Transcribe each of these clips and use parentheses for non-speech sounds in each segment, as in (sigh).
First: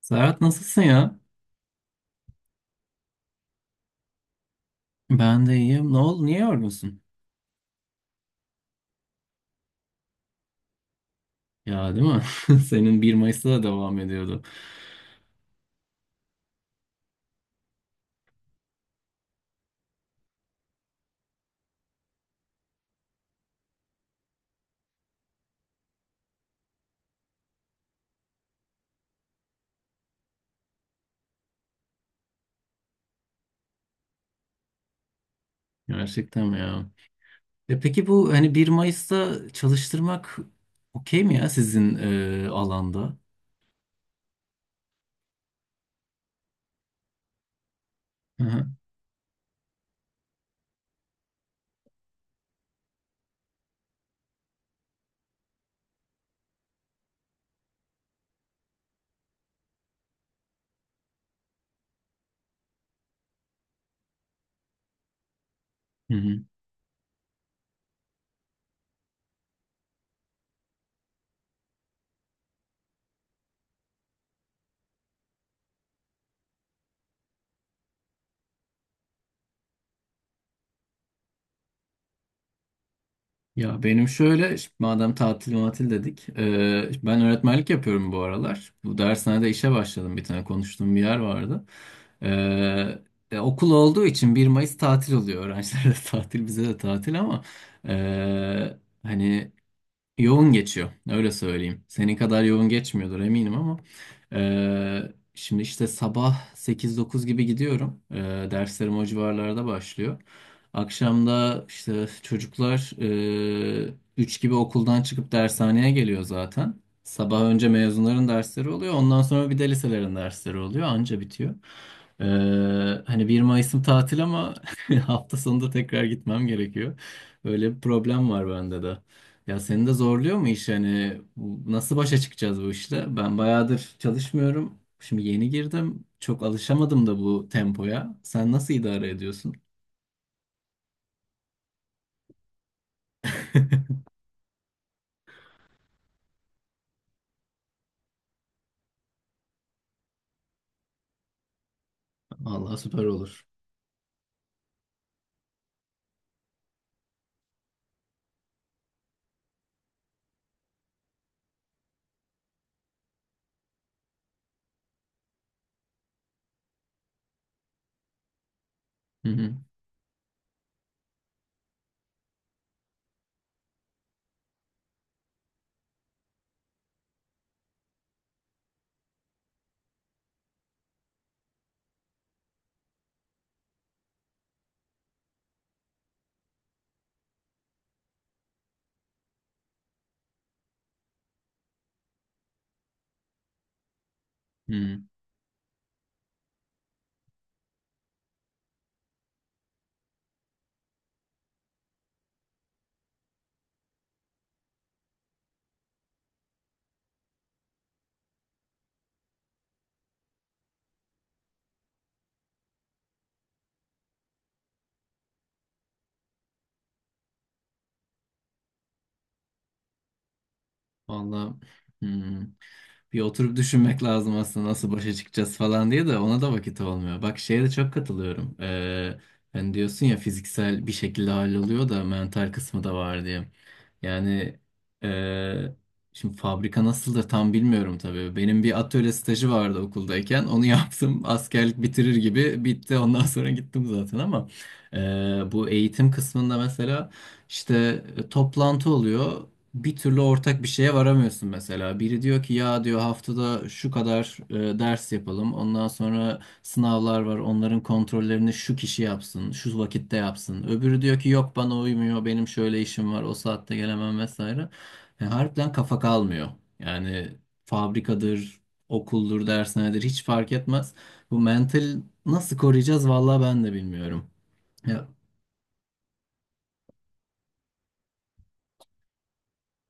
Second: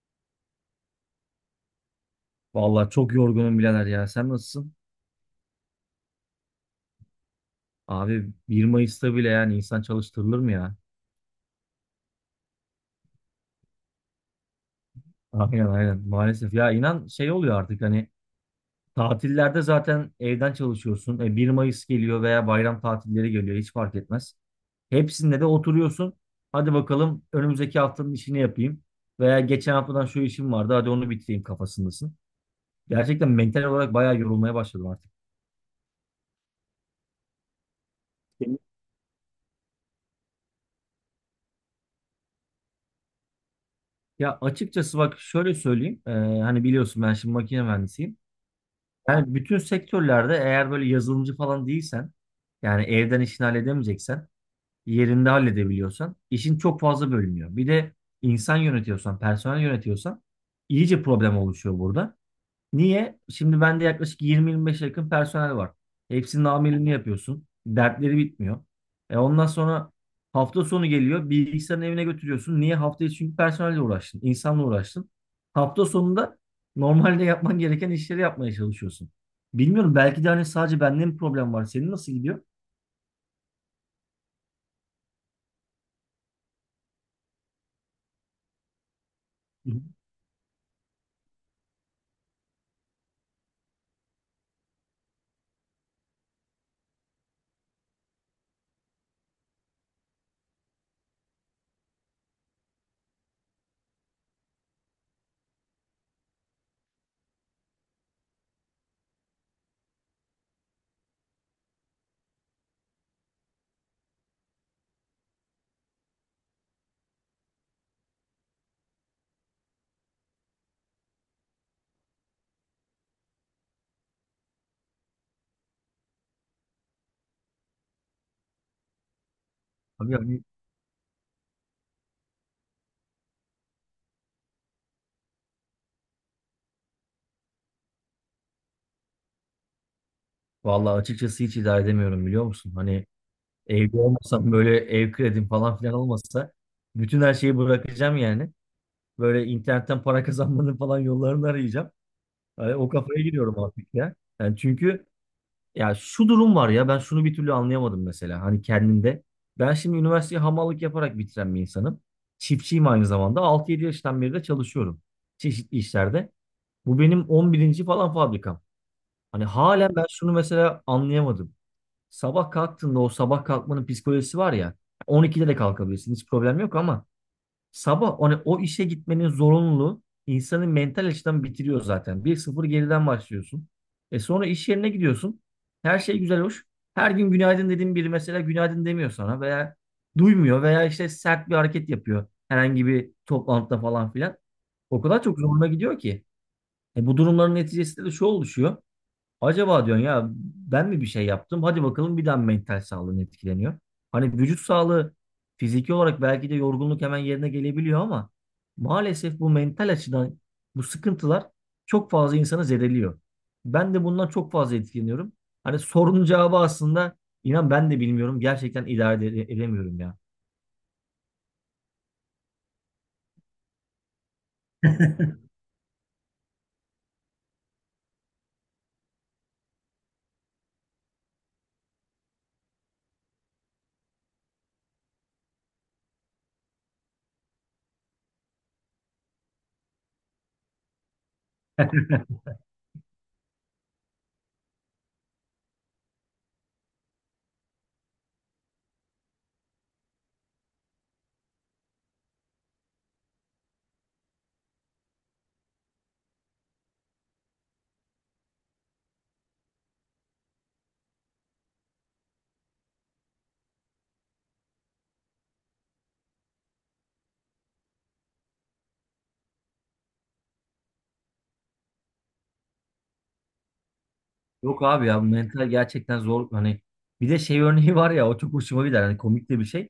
Serhat, nasılsın ya? Vallahi çok yorgunum birader ya. Sen nasılsın? Ben de iyiyim. Ne oldu? Niye yorgunsun? Abi 1 Mayıs'ta bile yani insan çalıştırılır mı ya? Ya, değil mi? (laughs) Senin bir Mayıs'ta da devam ediyordu. Aynen aynen maalesef. Ya inan şey oluyor artık hani tatillerde zaten evden çalışıyorsun. E, 1 Mayıs geliyor veya bayram tatilleri geliyor hiç fark etmez. Hepsinde de oturuyorsun. Hadi bakalım önümüzdeki haftanın işini yapayım. Veya geçen haftadan şu işim vardı hadi onu bitireyim kafasındasın. Gerçekten mental olarak bayağı yorulmaya başladım artık. Gerçekten mi ya? E peki bu hani 1 Mayıs'ta çalıştırmak okey mi ya sizin alanda? Ya açıkçası bak şöyle söyleyeyim. Hani biliyorsun ben şimdi makine mühendisiyim. Hı Yani bütün sektörlerde eğer böyle yazılımcı falan değilsen, yani evden işini halledemeyeceksen, yerinde halledebiliyorsan, işin çok fazla bölünüyor. Bir de insan yönetiyorsan, personel yönetiyorsan iyice problem oluşuyor burada. Niye? Şimdi bende yaklaşık 20-25'e yakın personel var. hı. Hepsinin amirliğini yapıyorsun. Dertleri bitmiyor. E ondan sonra hafta sonu geliyor. Bilgisayarın evine götürüyorsun. Niye? Hafta içi çünkü personelle uğraştın. İnsanla uğraştın. Hafta sonunda normalde yapman gereken işleri yapmaya çalışıyorsun. Bilmiyorum belki de hani sadece bende mi problem var? Senin nasıl gidiyor? Ya benim şöyle, şimdi madem tatil matil dedik, ben öğretmenlik yapıyorum bu aralar. Bu dershanede işe Hı hı. başladım, bir tane konuştuğum bir yer vardı. Eee, Okul olduğu için bir Mayıs tatil oluyor. Öğrencilere de (laughs) tatil, bize de tatil ama eee, hani yoğun geçiyor, öyle söyleyeyim. Senin kadar yoğun geçmiyordur eminim ama. Şimdi işte sabah sekiz dokuz gibi gidiyorum. Derslerim o civarlarda başlıyor. Akşamda işte çocuklar 3 gibi okuldan çıkıp dershaneye geliyor zaten. Sabah önce mezunların dersleri oluyor. Ondan sonra bir de liselerin dersleri oluyor. Anca bitiyor. Eee, Hani bir Mayıs'ım tatil ama (laughs) hafta sonunda tekrar gitmem gerekiyor. Öyle bir problem var bende de. Ya seni de Abi zorluyor hani mu iş, hani bu- nasıl başa çıkacağız bu işle? Ben bayağıdır çalışmıyorum. Şimdi yeni girdim. Çok alışamadım da bu tempoya. Sen nasıl idare ediyorsun? vallahi açıkçası hiç idare edemiyorum biliyor musun? Hani evde olmasam böyle ev kredim falan filan olmasa bütün her şeyi bırakacağım yani. Böyle internetten para kazanmanın falan yollarını arayacağım. Hani Vallahi o süper kafaya olur. giriyorum artık ya. Yani çünkü ya şu durum var ya ben şunu bir türlü anlayamadım mesela hani kendimde. Ben şimdi üniversiteyi hamallık yaparak bitiren bir insanım. Çiftçiyim aynı zamanda. 6-7 yaştan beri de çalışıyorum çeşitli işlerde. Bu benim 11. falan fabrikam. Hı Hani hı. halen ben şunu mesela anlayamadım. Sabah kalktığında o sabah kalkmanın psikolojisi var ya. 12'de de kalkabilirsin hiç problem yok ama sabah o işe gitmenin zorunluluğu insanı mental açıdan bitiriyor zaten. Bir sıfır geriden başlıyorsun. E sonra iş yerine gidiyorsun. Her şey güzel hoş. Her gün günaydın dediğin biri mesela günaydın demiyor sana veya duymuyor veya işte sert bir hareket yapıyor herhangi bir toplantıda falan filan. O Hı. kadar çok zoruna gidiyor ki. E bu durumların neticesinde de şu oluşuyor. Acaba diyorsun ya ben mi bir şey yaptım? Hadi bakalım bir daha mental sağlığın etkileniyor. Hani vücut sağlığı fiziki olarak belki de yorgunluk hemen yerine gelebiliyor ama maalesef bu mental açıdan bu sıkıntılar çok fazla insanı zedeliyor. Ben de bundan çok fazla etkileniyorum. Hani sorunun cevabı aslında inan ben de bilmiyorum. Gerçekten idare edemiyorum ya. Vallahi, hmm, bir oturup düşünmek lazım aslında nasıl başa çıkacağız falan diye, de ona da vakit olmuyor. Bak şeye de çok katılıyorum. Hani diyorsun ya, fiziksel bir şekilde halloluyor da mental kısmı da var diye. Yani eee, şimdi fabrika nasıldır tam bilmiyorum tabii. Benim bir atölye stajı vardı okuldayken. Onu (laughs) yaptım. Askerlik bitirir gibi bitti. Ondan sonra gittim zaten ama bu eğitim kısmında mesela işte toplantı oluyor, bir türlü ortak bir şeye varamıyorsun mesela. Biri diyor ki ya, diyor, haftada şu kadar ders yapalım. Ondan sonra sınavlar var. Onların kontrollerini şu kişi yapsın, şu vakitte yapsın. Öbürü diyor ki yok, bana uymuyor. Benim şöyle işim var. O saatte gelemem vesaire. Yani harbiden kafa kalmıyor. Yani fabrikadır, okuldur, dershanedir, hiç fark etmez. Bu mental nasıl koruyacağız vallahi ben de bilmiyorum. Yok abi Ya. ya bu mental gerçekten zor. Hani bir de şey örneği var ya o çok hoşuma gider. Hani komik de bir şey.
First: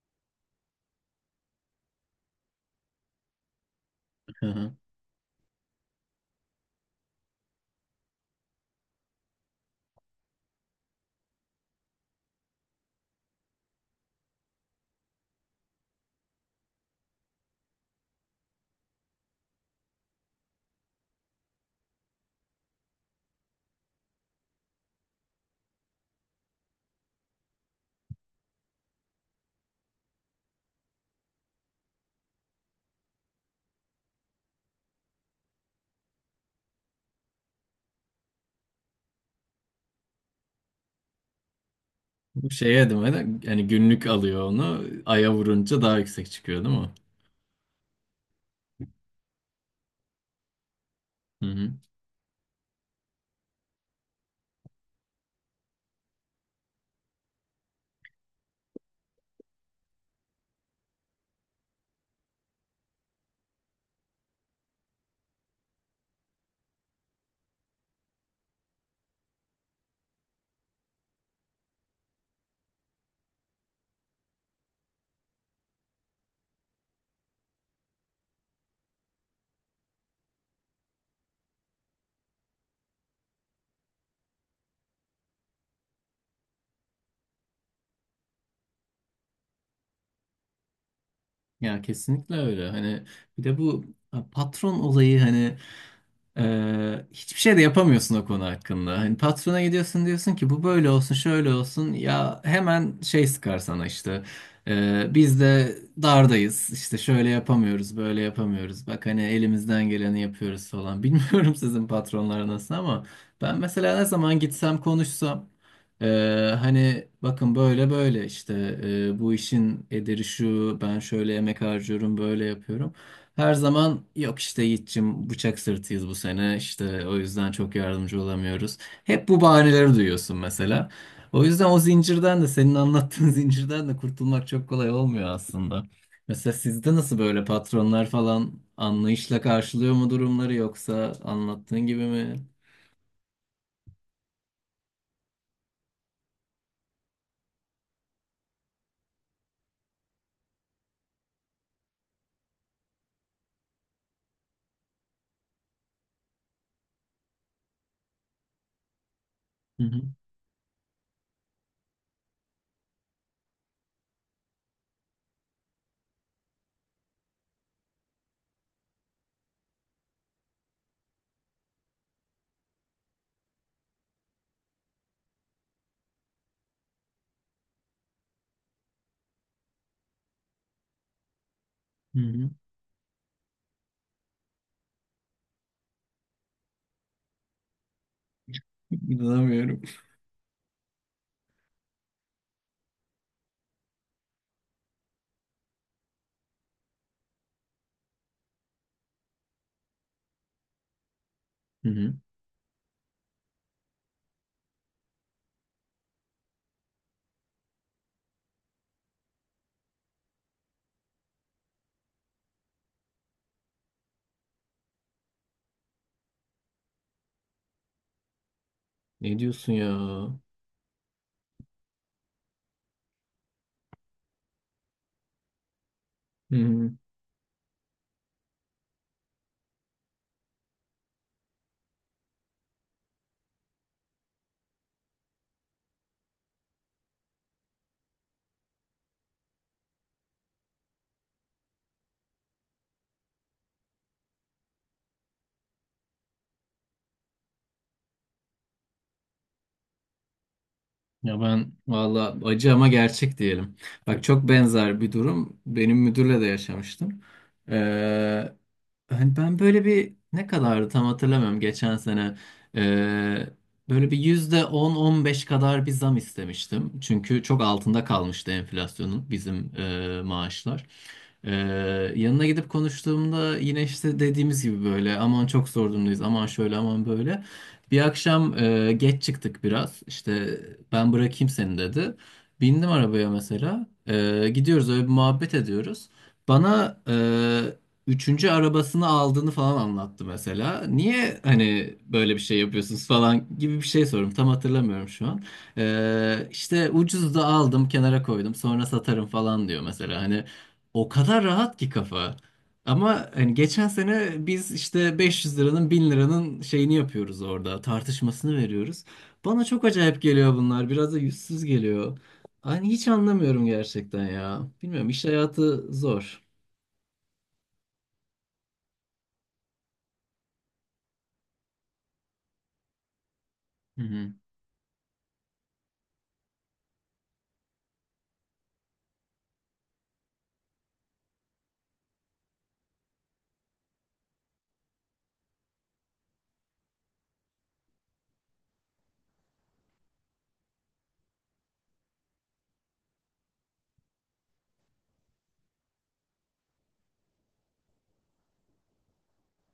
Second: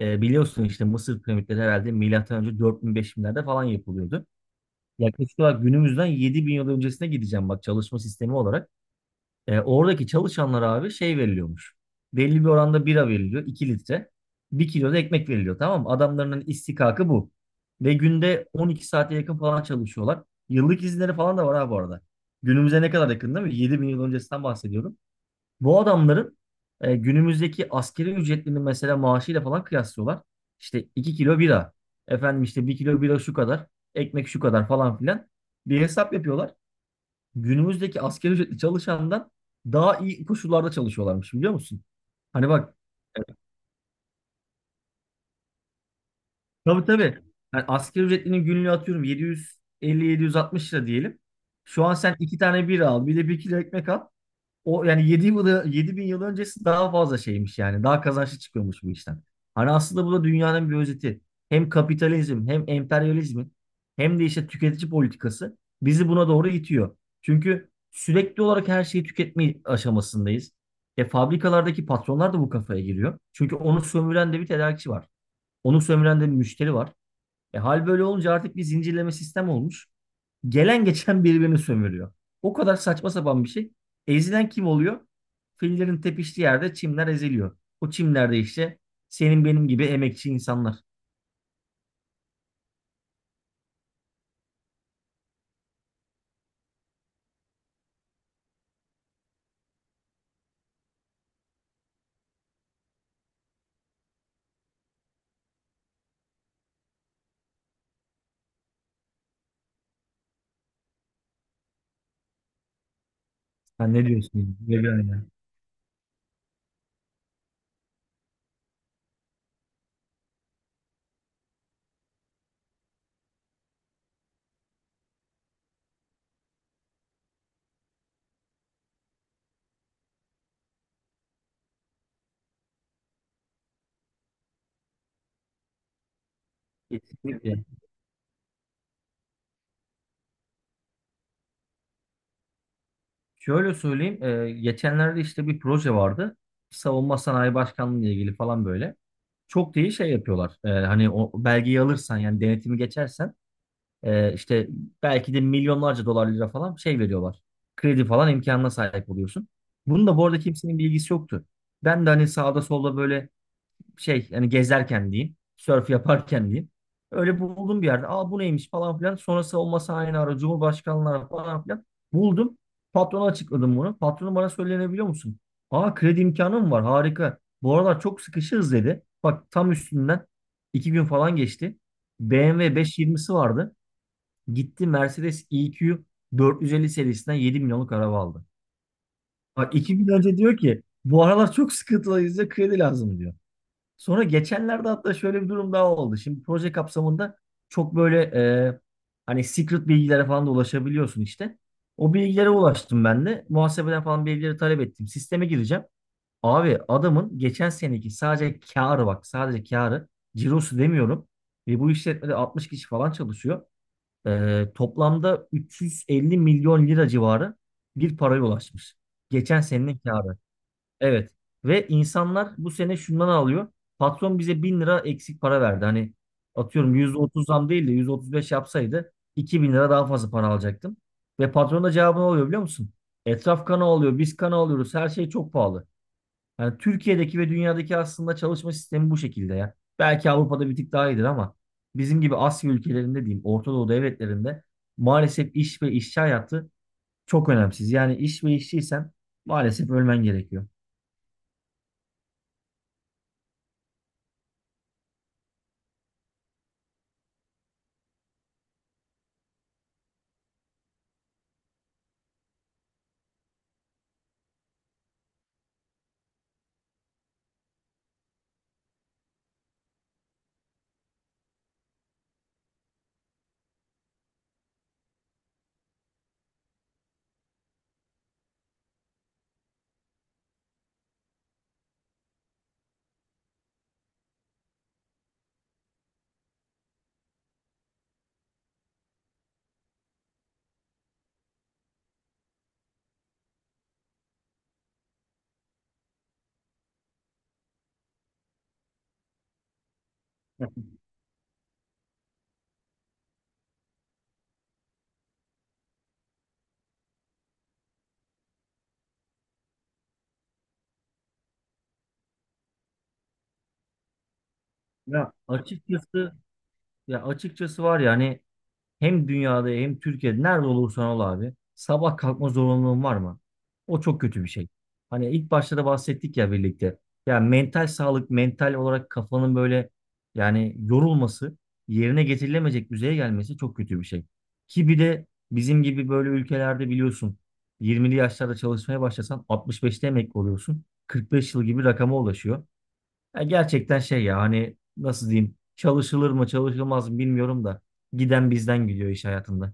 E, biliyorsun işte Mısır piramitleri herhalde milattan önce 4000-5000'lerde falan yapılıyordu. (laughs) Yaklaşık olarak günümüzden 7000 yıl öncesine gideceğim bak çalışma sistemi olarak. E, oradaki çalışanlara abi şey veriliyormuş. Belli bir oranda bira veriliyor 2 litre. Bir kilo da ekmek veriliyor tamam mı? Adamların istikakı bu. Ve günde 12 saate yakın falan çalışıyorlar. Yıllık izinleri falan da var ha bu arada. Günümüze ne kadar yakın değil mi? 7000 yıl öncesinden bahsediyorum. Bu adamların günümüzdeki askeri ücretlerini mesela maaşıyla falan kıyaslıyorlar. İşte 2 kilo bira. Efendim işte 1 kilo bira şu kadar. Ekmek şu kadar falan filan. Bir hesap yapıyorlar. Günümüzdeki askeri ücretli çalışandan daha iyi koşullarda çalışıyorlarmış biliyor musun? Hani Bu bak şey adımı da, yani günlük alıyor onu. Aya vurunca daha yüksek çıkıyor değil tabii mi? tabii. Yani asgari ücretlinin günlüğü atıyorum 750-760 lira diyelim. Hı hı. Şu an sen 2 tane bira al bir de 1 kilo ekmek al. O yani 7 yılı 7000 yıl öncesi daha fazla şeymiş yani. Daha kazançlı çıkıyormuş bu işten. Hani aslında bu da dünyanın bir özeti. Hem kapitalizm hem emperyalizmin hem de işte tüketici politikası bizi buna doğru itiyor. Çünkü sürekli olarak her şeyi tüketme aşamasındayız. E fabrikalardaki patronlar da bu kafaya giriyor. Çünkü onu sömüren de bir tedarikçi var. Onu sömüren de bir müşteri var. E hal böyle olunca artık bir zincirleme sistem olmuş. Gelen geçen birbirini sömürüyor. O kadar saçma sapan bir şey. Ezilen kim oluyor? Fillerin tepiştiği yerde çimler eziliyor. O çimlerde işte senin benim gibi emekçi insanlar. Ya kesinlikle öyle. Hani bir de bu patron olayı, hani hiçbir şey de yapamıyorsun o konu hakkında. Hani patrona gidiyorsun, diyorsun ki bu böyle olsun, şöyle olsun. Ya hemen şey sıkar sana işte. Biz de dardayız. İşte şöyle yapamıyoruz, böyle yapamıyoruz. Bak hani elimizden geleni yapıyoruz falan. (laughs) Bilmiyorum sizin patronlar nasıl ama ben Sen mesela ne ne zaman diyorsun? gitsem, Ne diyorsun ya? konuşsam, hani bakın böyle böyle işte, bu işin ederi şu, ben şöyle emek harcıyorum, böyle yapıyorum. Her zaman yok işte Yiğit'cim, bıçak sırtıyız bu sene işte, o yüzden çok yardımcı olamıyoruz. Hep bu bahaneleri duyuyorsun mesela. O yüzden o zincirden de, senin anlattığın (laughs) zincirden de kurtulmak çok kolay olmuyor aslında. Mesela sizde nasıl, böyle Kesinlikle. patronlar falan anlayışla karşılıyor mu durumları, yoksa anlattığın gibi mi? Şöyle söyleyeyim. Geçenlerde işte bir proje vardı. Savunma Sanayi Başkanlığı ile ilgili falan böyle. Çok da iyi şey yapıyorlar. E, hani o belgeyi alırsan yani denetimi geçersen işte belki de milyonlarca dolar lira falan şey veriyorlar. Kredi falan imkanına sahip oluyorsun. Hı hı. Bunun da bu arada kimsenin bilgisi yoktu. Ben de hani sağda solda böyle şey hani gezerken diyeyim, sörf yaparken diyeyim. Öyle buldum bir yerde. Aa bu neymiş falan filan. Sonrası olmasa aynı ara Cumhurbaşkanlığı falan filan. Buldum. Patrona açıkladım bunu. Patronum bana söylenebiliyor musun? Aa kredi imkanı mı var? Harika. Bu aralar çok sıkışığız dedi. Bak tam üstünden 2 gün falan geçti. Hı hı. BMW 520'si vardı. Gitti Mercedes EQ 450 serisinden 7 milyonluk araba aldı. Bak İnanamıyorum. 2 gün önce diyor ki bu aralar çok sıkıntılıyız da kredi lazım diyor. Sonra geçenlerde hatta şöyle bir durum daha oldu. Şimdi proje kapsamında çok böyle e, hani secret bilgilere falan da ulaşabiliyorsun işte. O bilgilere ulaştım ben de. Muhasebeden falan bilgileri talep ettim. Sisteme gireceğim. Abi adamın geçen seneki sadece kârı bak sadece kârı cirosu demiyorum. Ve bu işletmede 60 kişi falan çalışıyor. Toplamda 350 milyon lira civarı bir paraya ulaşmış. Ne Geçen diyorsun ya? senenin kârı. Evet. Ve insanlar bu sene şundan alıyor. Patron bize 1000 lira eksik para verdi. Hani Hmm. atıyorum %30 zam değil de %35 yapsaydı 2000 lira daha fazla para alacaktım. Ve patron da cevabını alıyor biliyor musun? Etraf kana alıyor, biz kana alıyoruz, her şey çok pahalı. Yani Türkiye'deki ve dünyadaki aslında çalışma sistemi bu şekilde ya. Belki Avrupa'da bir tık daha iyidir ama bizim gibi Asya ülkelerinde diyeyim, Orta Doğu devletlerinde maalesef iş ve işçi hayatı çok önemsiz. Yani iş ve işçiysen maalesef ölmen gerekiyor. Ya ben valla acı ama gerçek diyelim. Bak çok benzer bir durum benim müdürle de yaşamıştım. Ee, Hani ben böyle bir, ne kadardı tam hatırlamıyorum, geçen sene. Ee, Böyle bir %10-15 kadar bir zam istemiştim. Çünkü çok altında kalmıştı enflasyonun bizim maaşlar. Ee, Yanına gidip konuştuğumda yine işte dediğimiz gibi böyle, aman çok zor durumdayız, aman şöyle, aman böyle. Bir akşam geç çıktık biraz. İşte ben bırakayım seni dedi. Bindim arabaya mesela. Gidiyoruz, öyle bir muhabbet ediyoruz. Bana üçüncü arabasını aldığını falan anlattı mesela. Niye hani böyle bir şey yapıyorsunuz falan gibi bir şey sorum. Tam hatırlamıyorum şu an. İşte ucuz da aldım, kenara koydum, sonra satarım falan diyor mesela. Hani o kadar rahat ki kafa. Ama hani geçen sene biz işte 500 liranın, 1000 liranın şeyini yapıyoruz orada. Tartışmasını veriyoruz. Bana çok acayip geliyor bunlar. Biraz da yüzsüz geliyor. Hani hiç anlamıyorum gerçekten ya. Bilmiyorum, iş Ya hayatı Açıkçası zor. ya açıkçası var ya hani hem dünyada hem Türkiye'de nerede olursan ol abi. Sabah kalkma zorunluluğun var mı? O Hı çok hı. kötü bir şey. Hani ilk başta da bahsettik ya birlikte. Ya mental sağlık, mental olarak kafanın böyle yani yorulması, yerine getirilemeyecek düzeye gelmesi çok kötü bir şey. Ki bir de bizim gibi böyle ülkelerde biliyorsun 20'li yaşlarda çalışmaya başlasan 65'te emekli oluyorsun. 45 yıl gibi rakama ulaşıyor. Ya gerçekten şey ya hani nasıl diyeyim çalışılır mı çalışılmaz mı bilmiyorum da giden bizden gidiyor iş hayatında.